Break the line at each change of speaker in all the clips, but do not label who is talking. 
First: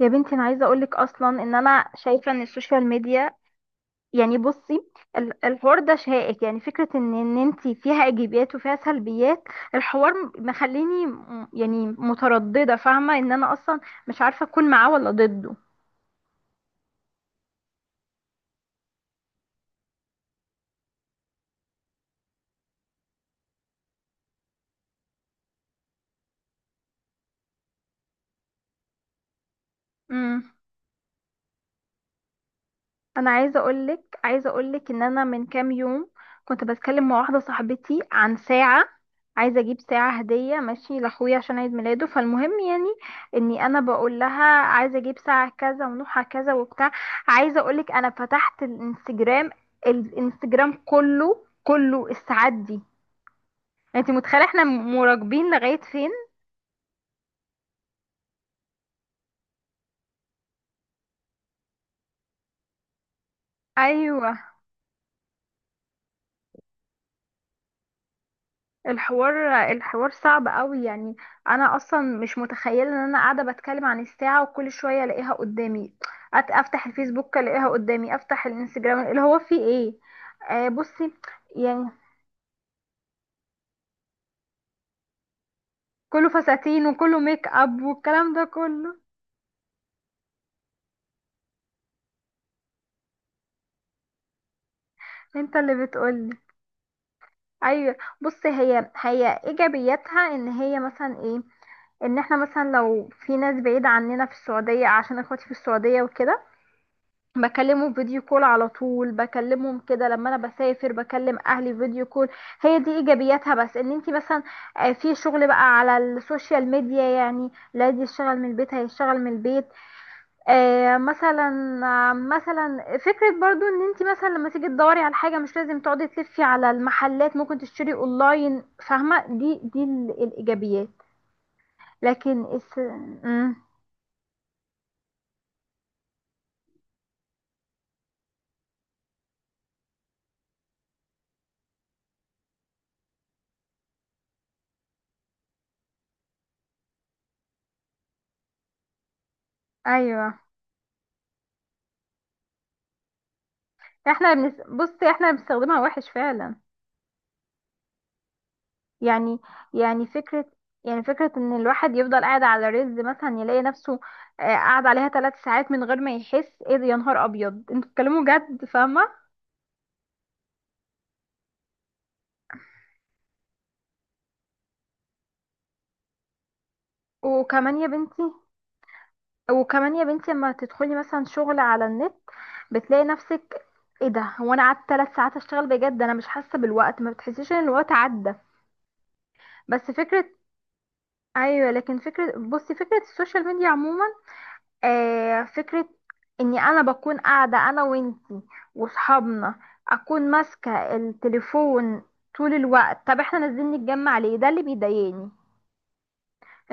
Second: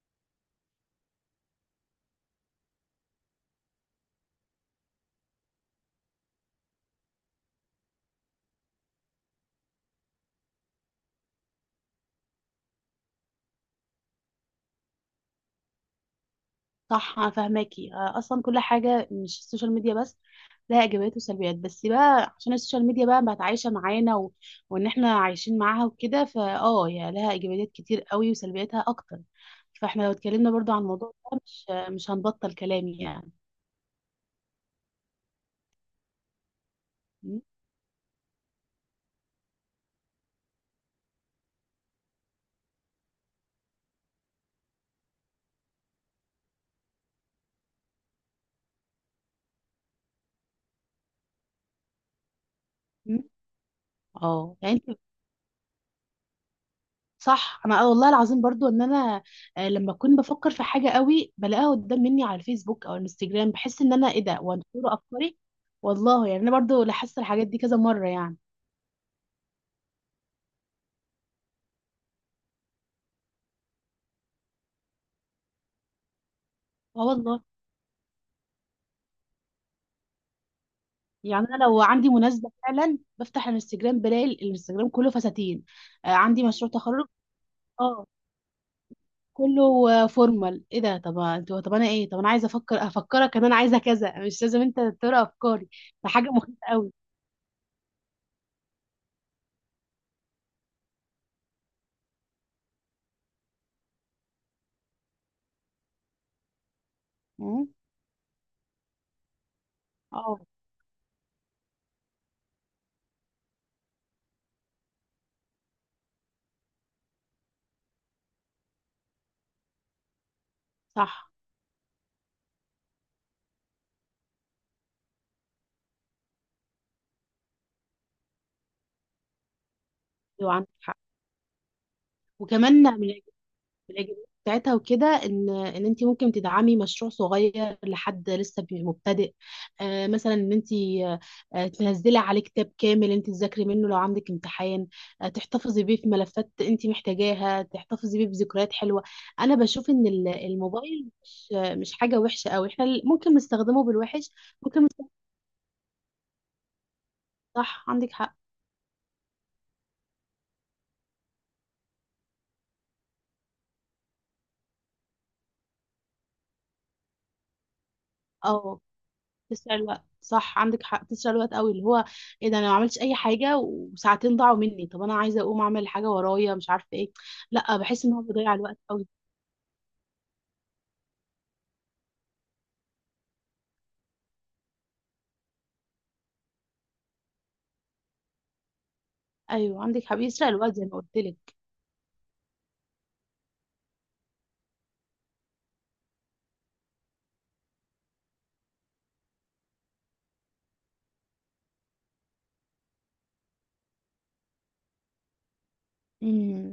يا بنتي انا عايزه اقولك اصلا ان انا شايفه ان السوشيال ميديا يعني بصي، الحوار ده شائك، يعني فكره ان انت فيها ايجابيات وفيها سلبيات. الحوار مخليني يعني متردده، فاهمه ان انا اصلا مش عارفه اكون معاه ولا ضده.
صح، أنا فاهماكي. اصلا كل حاجه مش السوشيال ميديا بس لها ايجابيات وسلبيات، بس بقى عشان السوشيال ميديا بقى بقت عايشه معانا وان احنا عايشين معاها وكده، هي لها ايجابيات كتير قوي وسلبياتها اكتر. فاحنا لو اتكلمنا برضو عن الموضوع ده مش هنبطل كلام
انا
يعني.
عايزه اقولك ان انا من كام يوم كنت بتكلم مع واحده
م-
صاحبتي عن ساعه. عايزه اجيب ساعه هديه ماشي لاخويا عشان عيد ميلاده، فالمهم يعني اني انا بقول لها عايزه اجيب ساعه كذا ونوعها كذا وبتاع. عايزه اقولك انا فتحت الانستجرام، الانستجرام كله الساعات دي.
م-
انت متخيله
اه
احنا
يعني انت،
مراقبين لغايه فين؟
صح. انا والله العظيم برضو ان انا، لما اكون بفكر في حاجه قوي بلاقيها قدام مني على الفيسبوك او الانستجرام بحس ان انا ايه ده
ايوه،
وانا افكاري. والله يعني انا برضو لاحظت الحاجات دي كذا مره يعني.
الحوار صعب قوي يعني. انا اصلا مش متخيله ان انا قاعده بتكلم عن الساعه وكل شويه الاقيها قدامي. افتح
اه
الفيسبوك
والله.
الاقيها قدامي، افتح الانستجرام اللي هو فيه ايه. آه بصي،
يعني انا لو
يعني
عندي مناسبه فعلا بفتح الانستجرام بلاقي الانستجرام كله فساتين.
كله
عندي مشروع
فساتين
تخرج.
وكله ميك اب
اه،
والكلام ده كله.
كله فورمال، ايه ده؟ طب انتوا، طب انا ايه؟ طب انا عايزه افكرك ان انا عايزه كذا، مش لازم انت تقرا
انت
افكاري،
اللي
ده حاجه
بتقولي.
مخيفه قوي.
ايوه بصي، هي ايجابياتها ان هي مثلا ايه، ان احنا مثلا لو في ناس بعيده عننا في السعوديه، عشان اخواتي في السعوديه وكده،
مم.
بكلمه فيديو كول على طول، بكلمهم كده لما
اه.
انا بسافر بكلم اهلي فيديو كول. هي دي ايجابياتها. بس ان انت مثلا في شغل بقى على السوشيال ميديا، يعني لا دي يشتغل من البيت، هيشتغل من البيت.
صح.
مثلا. مثلا فكرة برضو ان انت مثلا لما تيجي تدوري على حاجة مش لازم تقعدي تلفي على المحلات، ممكن تشتري اونلاين، فاهمة، دي دي ال-
ايوه عندك
الايجابيات
حق.
لكن الس...
وكمان
مم.
الاجابات بتاعتها وكده ان انت ممكن تدعمي مشروع صغير لحد لسه مبتدئ. مثلا ان انت، تنزلي عليه كتاب كامل انت تذاكري منه لو عندك امتحان، تحتفظي بيه في ملفات انت محتاجاها، تحتفظي بيه بذكريات حلوة. انا بشوف ان
ايوه،
الموبايل مش حاجة وحشة قوي، احنا ممكن نستخدمه بالوحش. ممكن
بصي
نست-
احنا بنستخدمها وحش فعلا.
صح عندك حق.
يعني يعني فكرة يعني فكرة ان الواحد يفضل قاعد على رز مثلا، يلاقي نفسه قاعد عليها 3 ساعات من غير ما يحس، ايه ده يا نهار ابيض انتوا بتتكلموا جد،
اه،
فاهمة.
تسرق الوقت، صح عندك حق، تسرق الوقت قوي، اللي هو ايه ده، انا ما عملتش اي حاجه وساعتين ضاعوا مني، طب انا عايزه اقوم اعمل حاجه ورايا مش عارفه ايه. لا،
وكمان يا
بحس ان
بنتي
هو بيضيع الوقت قوي.
وكمان يا بنتي لما تدخلي مثلا شغل على النت بتلاقي نفسك، ايه ده هو انا قعدت 3 ساعات اشتغل بجد انا مش حاسة بالوقت، ما بتحسيش ان الوقت عدى.
ايوه
بس
عندك حق،
فكرة
بيسرق الوقت زي ما قلت لك.
ايوه لكن فكرة، بصي فكرة السوشيال ميديا عموما، آه، فكرة اني انا بكون قاعدة انا وانتي وصحابنا، اكون ماسكة التليفون طول الوقت، طب احنا نازلين نتجمع ليه؟ ده اللي بيضايقني،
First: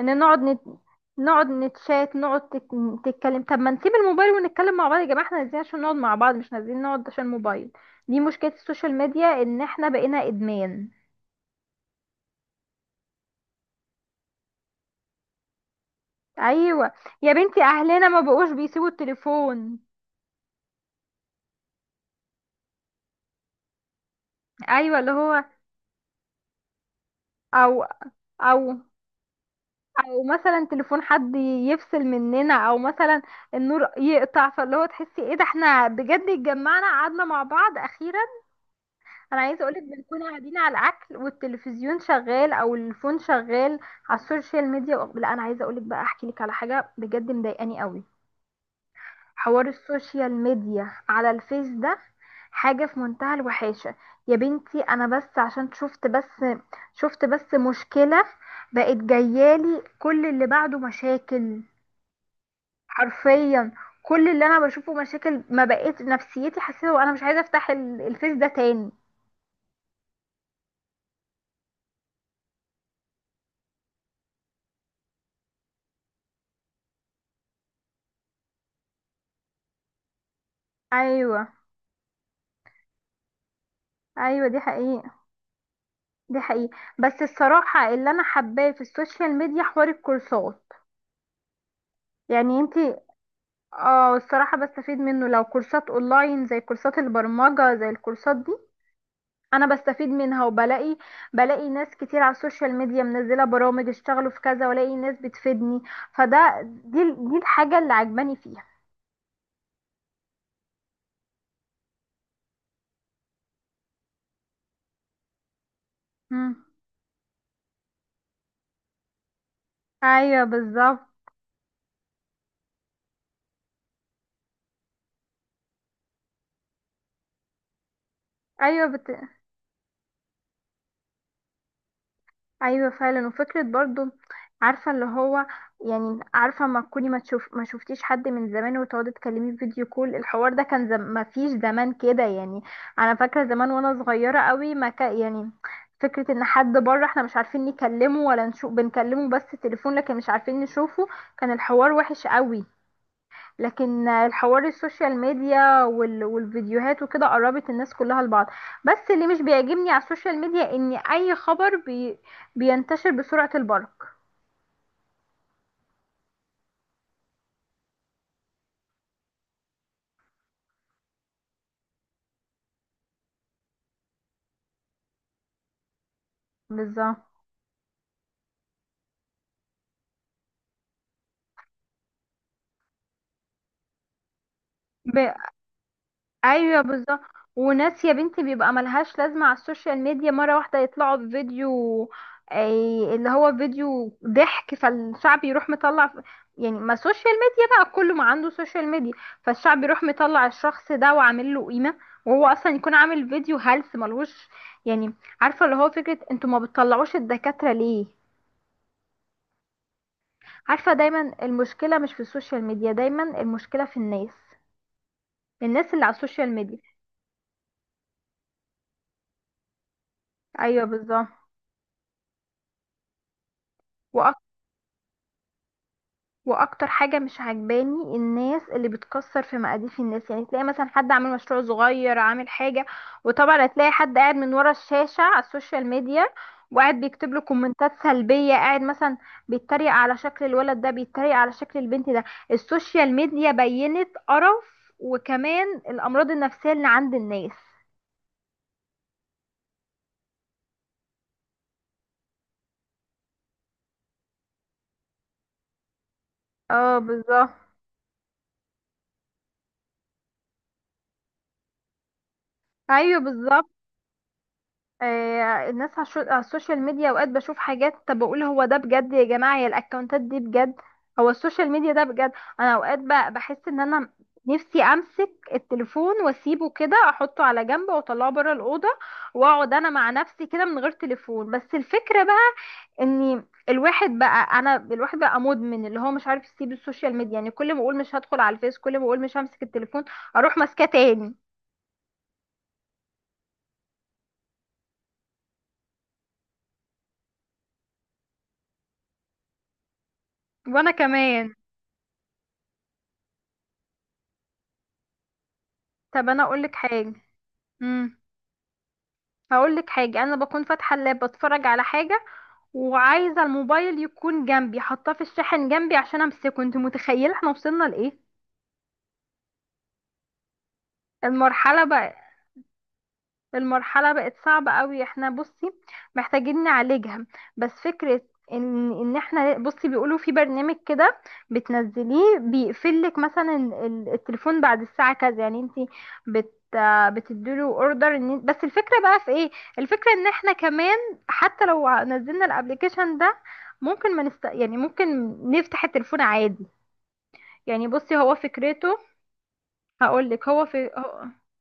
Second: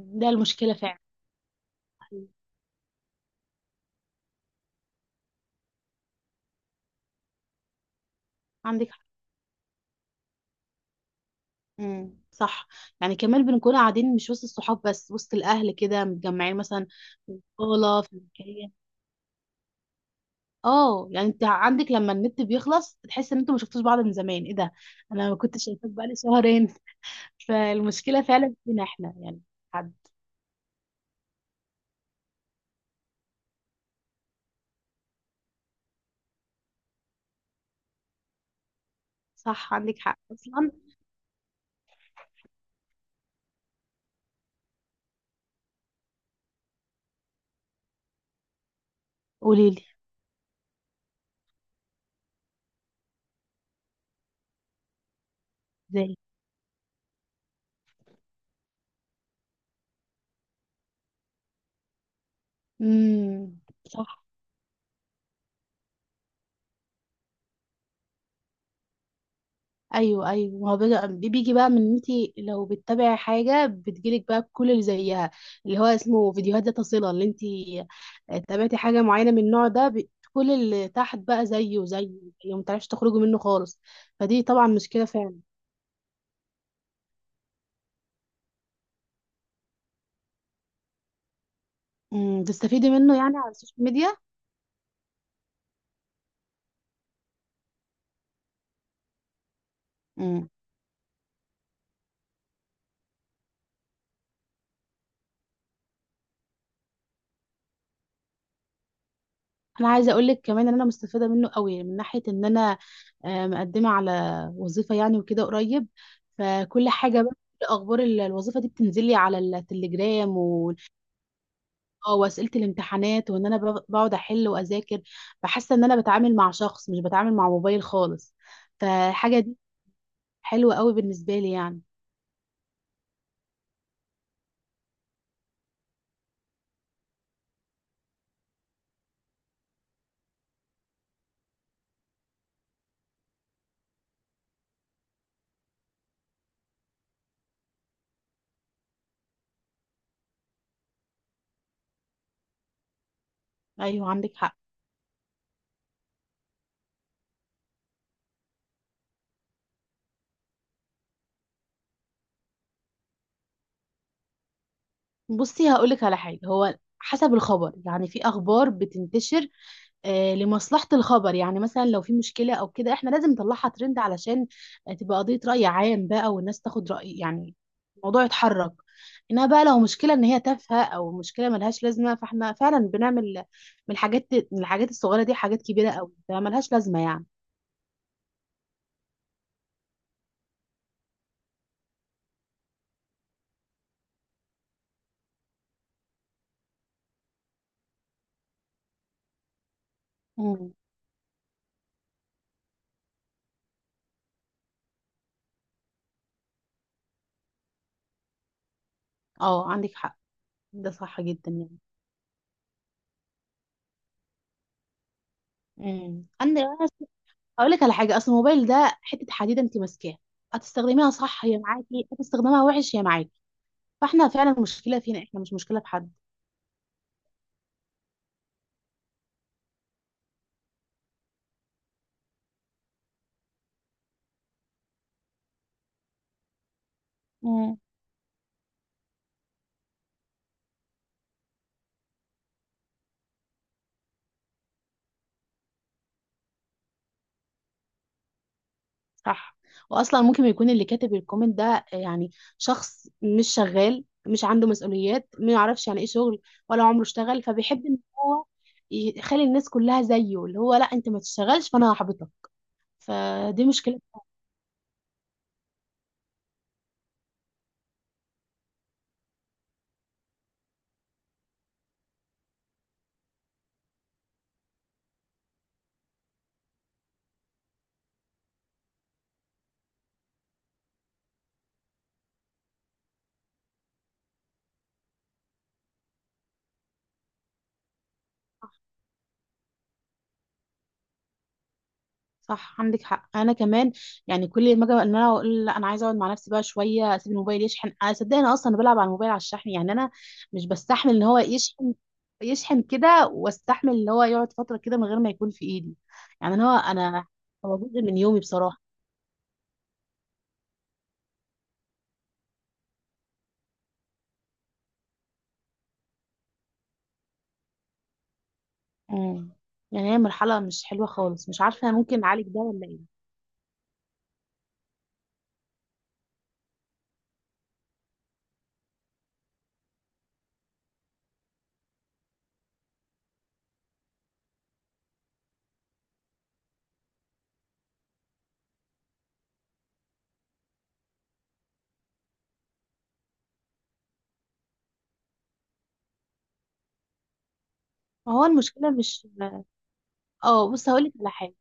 ان
ده
نقعد نت...
المشكله فعلا.
نقعد نتشات،
أيوة،
تتكلم، طب ما نسيب الموبايل ونتكلم مع بعض يا جماعة، احنا نازلين عشان نقعد مع بعض مش نازلين نقعد عشان الموبايل. دي مشكلة
عندك
السوشيال
حق.
ميديا، ان احنا بقينا ادمان.
امم، صح. يعني كمان بنكون قاعدين مش وسط الصحاب بس وسط الاهل كده متجمعين مثلا
ايوه يا
في
بنتي
الصاله
اهلنا
في
ما بقوش
المكان.
بيسيبوا التليفون.
اه، يعني انت عندك لما النت بيخلص تحس ان انتوا ما شفتوش بعض من زمان، ايه ده،
ايوه اللي
انا ما
هو،
كنتش شايفاك بقالي شهرين.
او
فالمشكلة فعلا
او
فينا احنا يعني. حد.
ومثلا تليفون حد يفصل مننا، او مثلا النور يقطع، فاللي هو تحسي ايه ده احنا بجد اتجمعنا قعدنا مع بعض اخيرا. انا عايزه
صح
اقولك
عندك حق
بنكون قاعدين
اصلا.
على الاكل والتلفزيون شغال، او الفون شغال على السوشيال ميديا. لا انا عايزه اقولك بقى احكي لك على حاجه بجد مضايقاني قوي، حوار
قولي لي.
السوشيال ميديا على الفيس ده، حاجه في منتهى الوحاشه. يا بنتي انا بس عشان شفت
ازاي.
بس شفت بس مشكله، بقت جايالي كل اللي بعده مشاكل،
امم،
حرفيا.
صح.
كل اللي انا بشوفه مشاكل، ما بقيت نفسيتي، حسيت وانا مش عايزه افتح الفيس ده تاني.
ايوه، ايوه، ما هو بيجي، دي بيجي بقى من إن انتي لو بتتابعي حاجه بتجيلك بقى كل اللي زيها، اللي هو اسمه فيديوهات ذات صله. اللي انتي تابعتي حاجه معينه من النوع ده، كل اللي تحت بقى
ايوه
زيه زيه، يعني ما تعرفش تخرجي منه خالص. فدي
ايوه دي
طبعا مشكله
حقيقه.
فعلا.
دي حقيقه بس الصراحه اللي انا حباه في السوشيال ميديا حوار الكورسات. يعني
تستفيدي
انتي،
منه يعني على السوشيال ميديا.
اه الصراحه بستفيد منه، لو كورسات اونلاين زي كورسات البرمجه زي الكورسات دي انا بستفيد منها، وبلاقي ناس كتير على السوشيال ميديا منزله برامج اشتغلوا في كذا، والاقي ناس بتفيدني، فده دي دي الحاجه اللي عجباني فيها.
انا عايزه اقول لك كمان ان انا مستفاده منه قوي من ناحيه ان انا، مقدمه على وظيفه يعني وكده قريب.
مم.
فكل حاجه بقى، كل اخبار الوظيفه دي بتنزل لي على التليجرام
ايوه بالظبط.
واسئله الامتحانات وان انا بقعد احل واذاكر، فحاسه ان انا بتعامل مع شخص مش بتعامل مع موبايل خالص.
ايوه بت...
فالحاجه دي حلوه قوي بالنسبه لي يعني.
ايوه فعلا، وفكره برضو، عارفه اللي هو، يعني عارفه ما تكوني ما تشوف ما شفتيش حد من زمان وتقعدي تكلميه في فيديو كول، الحوار ده كان ما فيش زمان كده يعني. انا فاكره زمان وانا صغيره قوي، ما ك... يعني فكره ان حد بره احنا مش عارفين نكلمه ولا نشوف، بنكلمه بس تليفون لكن مش عارفين نشوفه، كان الحوار وحش قوي. لكن
ايوه عندك حق.
الحوار السوشيال ميديا والفيديوهات وكده قربت الناس كلها لبعض. بس اللي مش بيعجبني على السوشيال ميديا ان اي خبر بينتشر بسرعة البرق.
بصي هقول لك على حاجه، هو حسب الخبر يعني، في اخبار بتنتشر لمصلحة الخبر، يعني مثلا لو في مشكلة أو كده إحنا لازم نطلعها ترند علشان تبقى قضية رأي عام بقى، والناس تاخد رأي
بالظبط.
يعني الموضوع يتحرك. إنما بقى لو مشكلة إن هي تافهة أو مشكلة ملهاش لازمة، فإحنا فعلا بنعمل من الحاجات من الحاجات الصغيرة دي
ب-
حاجات كبيرة أوي، فملهاش
ايوه
لازمة
بالظبط،
يعني.
وناس يا بنتي بيبقى ملهاش لازمه على السوشيال ميديا، مره واحده يطلعوا بفيديو، أي اللي هو فيديو ضحك، فالشعب يروح مطلع ف- يعني ما سوشيال ميديا بقى كله ما عنده سوشيال ميديا، فالشعب يروح مطلع
امم.
الشخص ده وعامل له قيمه، وهو اصلا يكون عامل فيديو هلس ملهوش يعني. عارفه اللي هو فكره انتوا ما بتطلعوش الدكاتره ليه؟
أه عندك حق. ده
عارفه
صح
دايما
جدا يعني.
المشكله مش في السوشيال ميديا، دايما المشكله في الناس، الناس اللي على
امم،
السوشيال
أنا
ميديا.
أقول لك على حاجة، أصل الموبايل ده حتة حديدة، أنت ماسكاها
ايوه
هتستخدميها
بالظبط.
صح هي معاكي، هتستخدمها وحش هي معاكي. فإحنا فعلا المشكلة فينا إحنا، مش مشكلة في حد.
واكتر حاجه مش عجباني الناس اللي بتكسر في مقاديف الناس، يعني تلاقي مثلا حد عامل مشروع صغير عامل حاجه، وطبعا هتلاقي حد قاعد من ورا الشاشه على السوشيال ميديا، وقاعد بيكتب له
مم.
كومنتات سلبيه، قاعد مثلا بيتريق على شكل الولد ده، بيتريق على شكل البنت ده. السوشيال ميديا بينت قرف، وكمان الامراض النفسيه اللي عند الناس.
صح. واصلا ممكن يكون اللي كاتب الكومنت ده، يعني شخص مش شغال مش عنده مسؤوليات ما يعرفش يعني ايه شغل ولا
اه
عمره اشتغل،
بالظبط.
فبيحب ان هو يخلي الناس كلها زيه، اللي هو لا انت ما تشتغلش فانا هحبطك.
ايوه
فدي
بالظبط.
مشكلة.
الناس على على السوشيال ميديا اوقات بشوف حاجات، طب بقول هو ده بجد يا جماعة، يا الاكونتات دي بجد، هو السوشيال ميديا ده بجد؟ انا اوقات بحس ان انا نفسي امسك التليفون واسيبه كده، احطه على جنب واطلعه بره الاوضه، واقعد انا مع نفسي كده من غير تليفون، بس الفكره بقى ان الواحد بقى مدمن، اللي هو مش عارف يسيب السوشيال ميديا، يعني كل ما اقول مش هدخل على الفيس، كل ما اقول مش همسك التليفون، اروح ماسكاه تاني.
صح عندك حق، انا كمان يعني كل ما اجي ان انا اقول لا انا عايزه اقعد مع نفسي بقى شويه، اسيب الموبايل يشحن، انا صدقني انا اصلا بلعب على الموبايل على الشحن يعني، انا مش
وانا
بستحمل ان هو
كمان
يشحن يشحن كده، واستحمل ان هو يقعد فتره كده من غير ما يكون في ايدي.
طب انا
يعني
اقول
انا،
لك حاجه.
هو جزء
مم.
من يومي بصراحه.
هقول لك حاجه، انا بكون فاتحه اللاب بتفرج على حاجه وعايزه الموبايل يكون جنبي حاطاه في الشاحن جنبي عشان امسكه، انت متخيله احنا وصلنا لايه؟
امم يعني هي مرحله مش حلوه خالص، مش
المرحله
عارفه
بقى
ممكن نعالج ده ولا ايه.
المرحلة بقت صعبة قوي، احنا بصي محتاجين نعالجها. بس فكرة ان احنا بصي بيقولوا في برنامج كده، بتنزليه بيقفلك مثلا التليفون بعد الساعة كذا، يعني انتي بت بتديله اوردر. ان بس الفكرة بقى في ايه، الفكرة ان احنا كمان حتى لو نزلنا الابليكيشن ده ممكن ما نست... يعني ممكن نفتح التليفون عادي، يعني بصي
ما
هو
هو المشكله
فكرته،
مش.
هقولك هو
اه، بص
في
هقول لك
هو...
على حاجه.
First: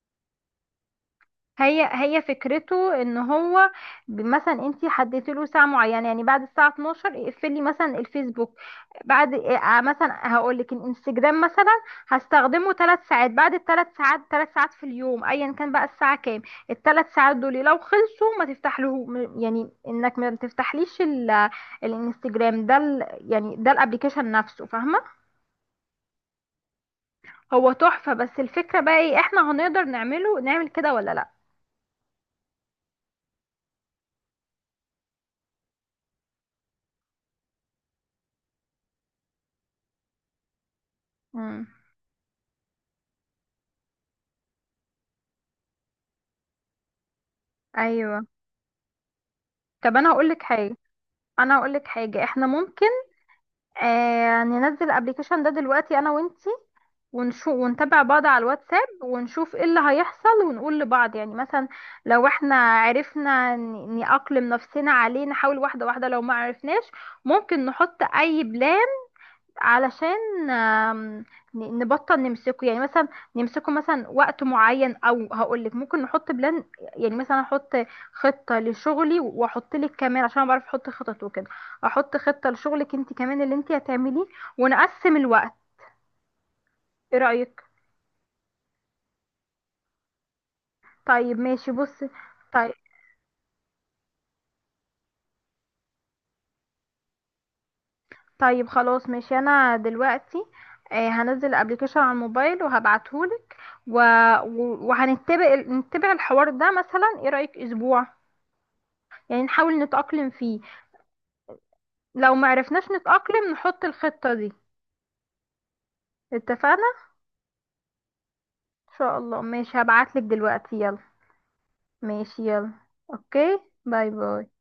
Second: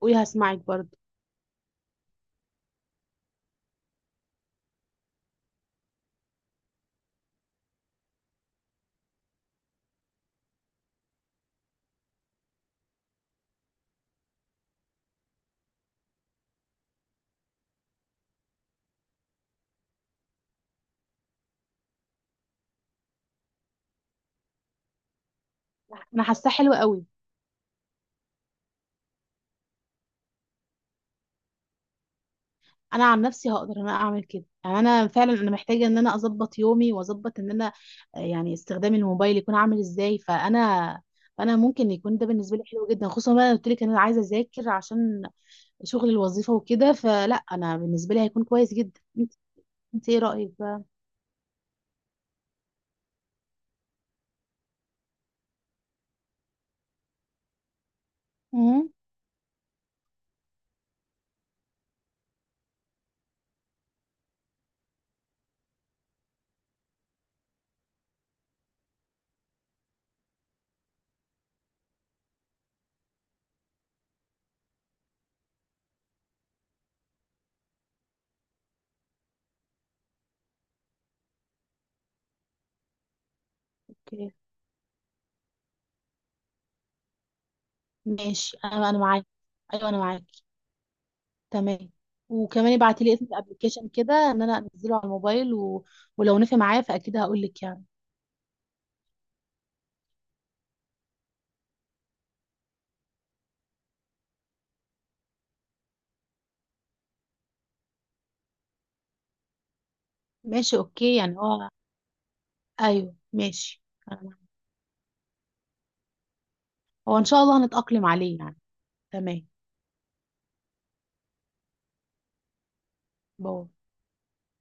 قولي، هسمعك برضه.
هي فكرته ان هو مثلا انت حددت له ساعه معينه، يعني بعد الساعه 12 اقفلي مثلا الفيسبوك، بعد مثلا هقول لك الانستجرام مثلا، هستخدمه 3 ساعات، بعد الـ3 ساعات، 3 ساعات في اليوم ايا كان بقى الساعه كام، الـ3 ساعات دول لو خلصوا ما تفتح له يعني انك ما تفتحليش الانستجرام ده يعني ده الابليكيشن نفسه فاهمه.
انا حاساه حلوه قوي.
هو تحفه بس الفكره بقى ايه، احنا هنقدر نعمل كده ولا لا؟
انا عن نفسي هقدر ان انا اعمل كده، يعني انا فعلا انا محتاجه ان انا اظبط يومي واظبط ان انا، يعني استخدام الموبايل يكون عامل ازاي. فانا
امم
ممكن يكون ده بالنسبه لي حلو جدا، خصوصا بقى انا قلت لك ان انا عايزه اذاكر عشان شغل الوظيفه وكده، فلا انا بالنسبه لي
ايوه.
هيكون كويس جدا انت
طب
انت
انا
ايه
هقول لك
رايك
حاجه،
بقى.
انا هقول لك حاجه، احنا ممكن آه ننزل الابليكيشن ده دلوقتي انا وانتي ونشوف، ونتابع بعض على الواتساب
امم.
ونشوف ايه اللي هيحصل، ونقول لبعض يعني مثلا لو احنا عرفنا نأقلم نفسنا عليه، نحاول واحده واحده، لو ما عرفناش ممكن نحط اي بلان علشان نبطل نمسكه، يعني مثلا نمسكه مثلا وقت معين، او هقولك ممكن نحط بلان، يعني مثلا احط خطة لشغلي، واحط لك كمان عشان أنا بعرف احط خطط وكده، احط خطة لشغلك انت كمان اللي انت هتعمليه،
اوكي.
ونقسم الوقت، ايه رأيك؟
ماشي، انا معاك، ايوه انا معاك.
طيب ماشي
تمام.
بصي.
وكمان
طيب
ابعتي لي اسم الابلكيشن كده ان انا انزله على الموبايل ولو نفع معايا فاكيد هقول لك يعني.
طيب خلاص ماشي، انا دلوقتي هنزل ابلكيشن على الموبايل وهبعتهولك، و... و- وهنتبع نتبع الحوار ده، مثلا ايه رأيك اسبوع، يعني نحاول نتأقلم فيه،
ماشي، اوكي، يعني هو
لو معرفناش
ايوه
نتأقلم
ماشي.
نحط الخطة
أنا-
دي، اتفقنا.
هو ان شاء الله هنتأقلم عليه يعني.
ان شاء الله
تمام.
ماشي هبعتلك دلوقتي يلا. ماشي يلا، اوكي،
باي.
باي باي.